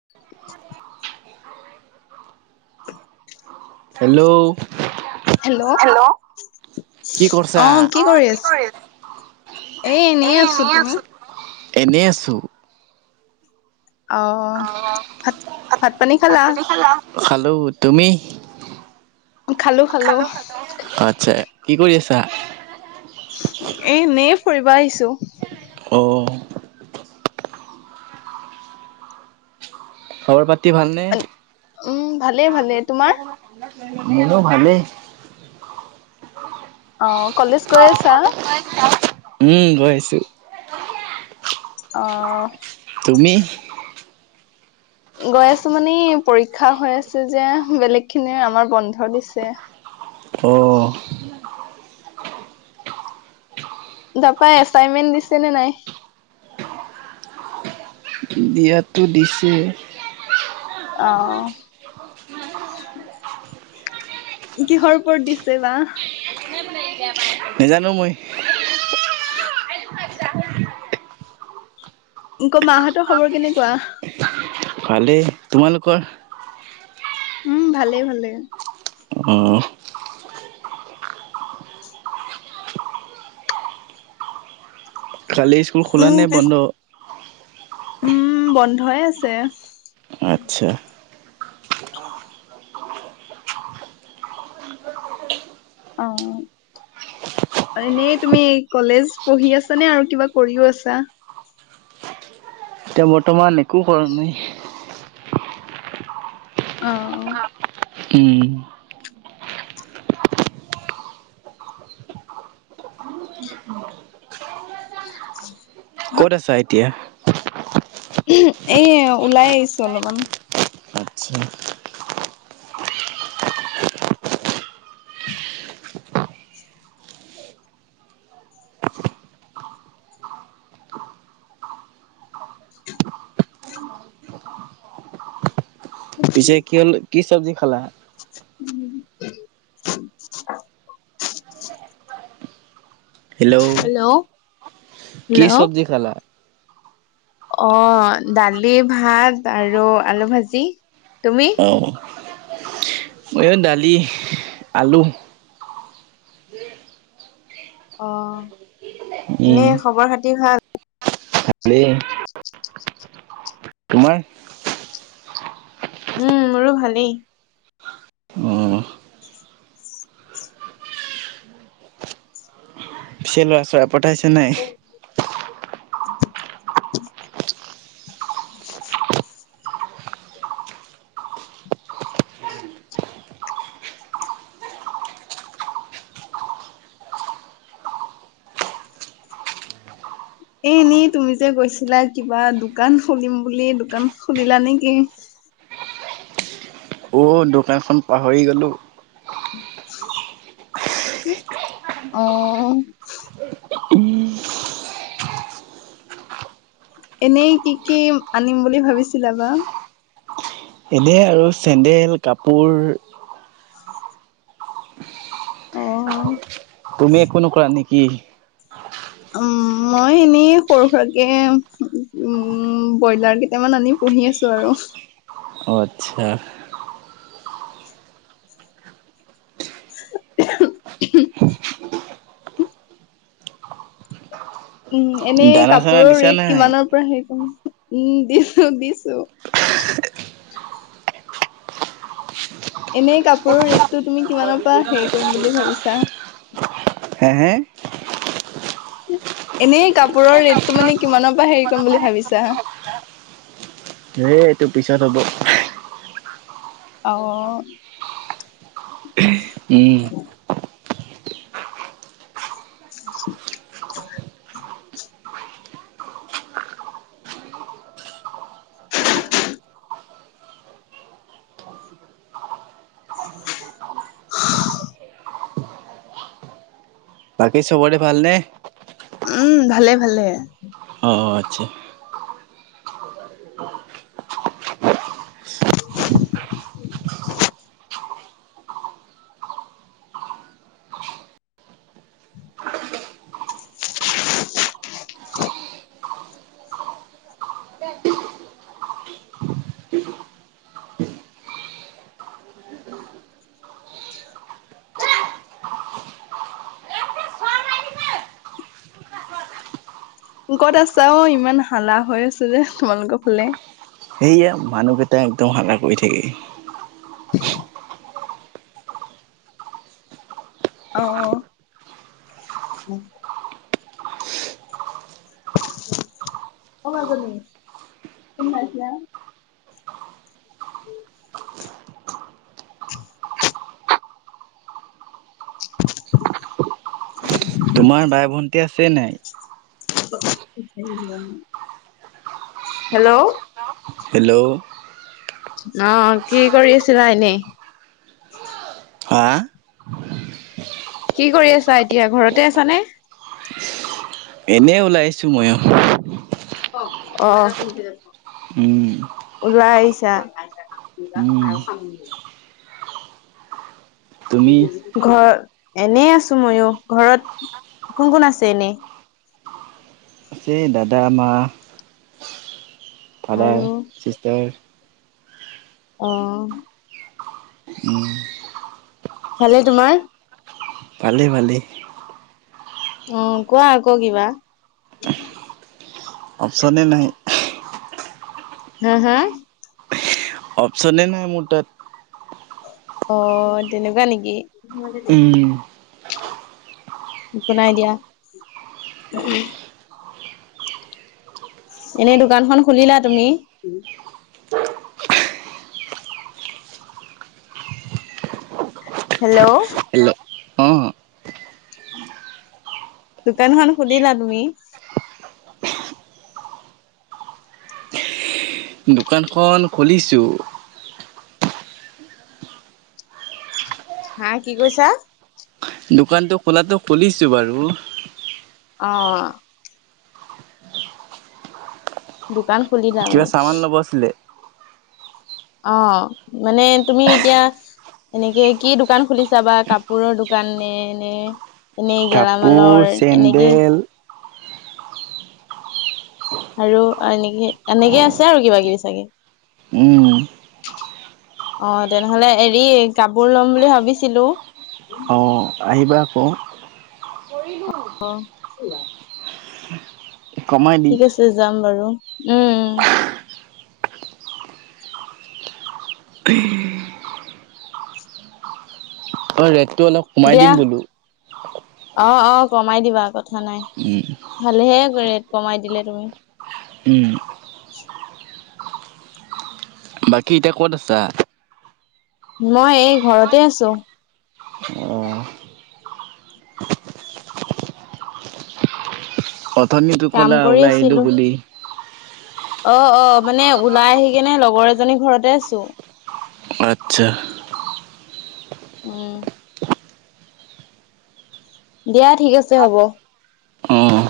[inaudible] Hello, hello, কি কৰছা? অহ কি কৰি এ এনেই এ'এনে তুমি আছো বুলো এনেই আছো। অ অহ, ভাত- পানী খালা? খালোঁ তুমি? খালো খালো খালোঁ - খালোঁ ।আচ্ছা কি কৰি আছা? এ 'এনেই ফুৰিব আহিছো । অহ ', খবৰ পাতি ভালনে? উম ভালে ভালে তোমাৰ [unintelligible] মোৰো ভালেই। অহ, কলেজ গৈ অ আছা? কলেজ গৈ আহিছা? উম, গৈ আছো। অহ', তুমি? গৈ আছো মানে পৰীক্ষা হৈ আছে যে বেলেগ খিনিৰ আমাৰ বন্ধ দিছে। অহ', তাপাই এচাইনমেন্ট দিছে নে নাই? দিয়াটো দিছে। অহ ', কিহৰ ওপৰত দিছে বা? নেজানো মই। [inaudible] [unintelligible] আকৌ মাহঁতৰ খৱৰ কেনেকুৱা ভালেই তোমালোকৰ উম ভালে ভালে। অহ কালি স্কুল খোলা উম নে পিছ বন্ধ উম বন্ধই আছে। আচ্ছা অৱ এনেই তুমি কলেজ পঢ়ি আছা নে আৰু কিবা কৰিও আছা। এতিয়া বৰ্তমান একো কৰা নাই। অৱ অৱ উম [unintelligible] ক'ত আছা এতিয়া এই ওলাই আহিছো অলপমান। আচ্ছা, পিছে কি হ'ল কি চব্জি খালা? [unintelligible] হেল্ল' কি হেল্ল' চব্জি খালা? অ দালি ভাত আৰু আলু ভাজি তুমি? অ মইও দালি, আলু অ উম, এনেই খৱৰ খাতি ভাল ভালেই। তোমাৰ? উম মোৰো ভালেই অ'। পিছে ল'ৰা চ'ৰা পতাইছে নাই [inaudible] [inaudible] এনে তুমি যে গৈছিলা কিবা দোকান খুলিম বুলি দোকান খুলিলা নেকি? [inaudible] অ' দোকানখন পাহৰি গ'লোঁ। [unintelligible] অ এনেই কি কি আনিম বুলি ভাবিছিলা বা এনেই আৰু চেণ্ডেল কাপোৰ অ অ তুমি একো নকৰা নেকি? উম মই এনেই সৰু সুৰাকৰাকে উম ব্ৰইলাৰ কেইটামান আনি পুহি আছো আৰু অ আচ্ছা। [unintelligible] উম এনেই দানা-চানা কাপোৰৰ দিছা ৰেট নাই? কিমানৰ পৰা সেই উম দিছো দিছো। এনেই কাপোৰৰ ৰেটটো, তুমি কিমানৰ পৰা হেৰি কৰিম বুলি ভাবিছা? হে হে এনে কাপোৰৰ এই ৰেটটো মানে কাপোৰৰ কিমানৰ পৰা হেৰি কৰিম বুলি ভাবিছা? [unintelligible] সেই এইটো পিছত হ'ব। অ উম [unintelligible] [unintelligible] [unintelligible] বাকী চবৰে ভাল নে? উম ভালে ভালে । অ আচ্ছা । [unintelligible] [unintelligible] কত আছা অ? ইমান হালা হৈ আছে যে তোমালোকৰ ফালে । এইয়া মানুকেইটা একদম হালা কৰি থাকে । [unintelligible] অহ অ মাজনী ফোন মাৰিছিলা? [unintelligible] তোমাৰ বাই ভণ্টি আছে নাই? হেল্ল' হেল্ল অহ কি কৰি আছিলা এনেই? হা কি কৰি আছা, এতিয়া ঘৰতে আছানে? এনে ওলাইছো মই ও। অ উম ওলাই আহিছা। উম, তুমি ঘৰ এনে আছো মইয়ো ঘৰত কোন কোন আছে এনে? এই দাদা মা ফাদাৰ আৰু চিষ্টাৰ, অ উম ভালে তোমাৰ? ভালেই ভালেই । অ কোৱা আকৌ কিবা। অপচনে নাই । হা হা অপচনে নাই মোৰ তাত । অ তেনেকুৱা নেকি । উম, একো নাই দিয়া। এনেই দোকানখন খুলিলা তুমি? হেল্ল' হেল্ল' অ', দোকানখন খুলীলা তুমি? দোকানখন খুলিছোঁ । হা কি কৈছা । দোকানটো খোলাতটো খুলিছো বাৰু, অ দোকান খুলিলা কিবা মানে? চামান লব আছিলে? অ মানে তুমি এতিয়া এনেকে কি দোকান খুলিছা বা কাপোৰৰ দোকান নে নে, এনেই কাপোৰ, গেলামালৰ এনেকেই চেণ্ডেল আৰু এনেকে, এনেকে আছে আৰু কিবা কিবি চাগে? উম [inaudible] অ তেনেহলে এৰি কাপোৰ লম বুলি ভাবিছিলো । অ' আহিবা ক অ কমাই দিম। ঠিক আছে যাম বাৰু উম উম । উম। [unintelligible] অ ৰেটটো অলপ কমাই দিয়া দিম বোলো। অ অ কমাই দিবা কথা নাই, ভালে হে ক ৰেট কমাই দিলে তুমি । উম [inaudible] বাকী এতিয়া ক'ত আছা? মই এই ঘৰতে আছো । অথনীটো কাম ক'লা কৰি ওলাই আহিলোঁ আছিলো বুলি। অ অ মানে ওলাই আহি কেনে লগৰ এজনী ঘৰতে আছো । অ আচ্ছা উম দিয়া ঠিক আছে হব । অ'।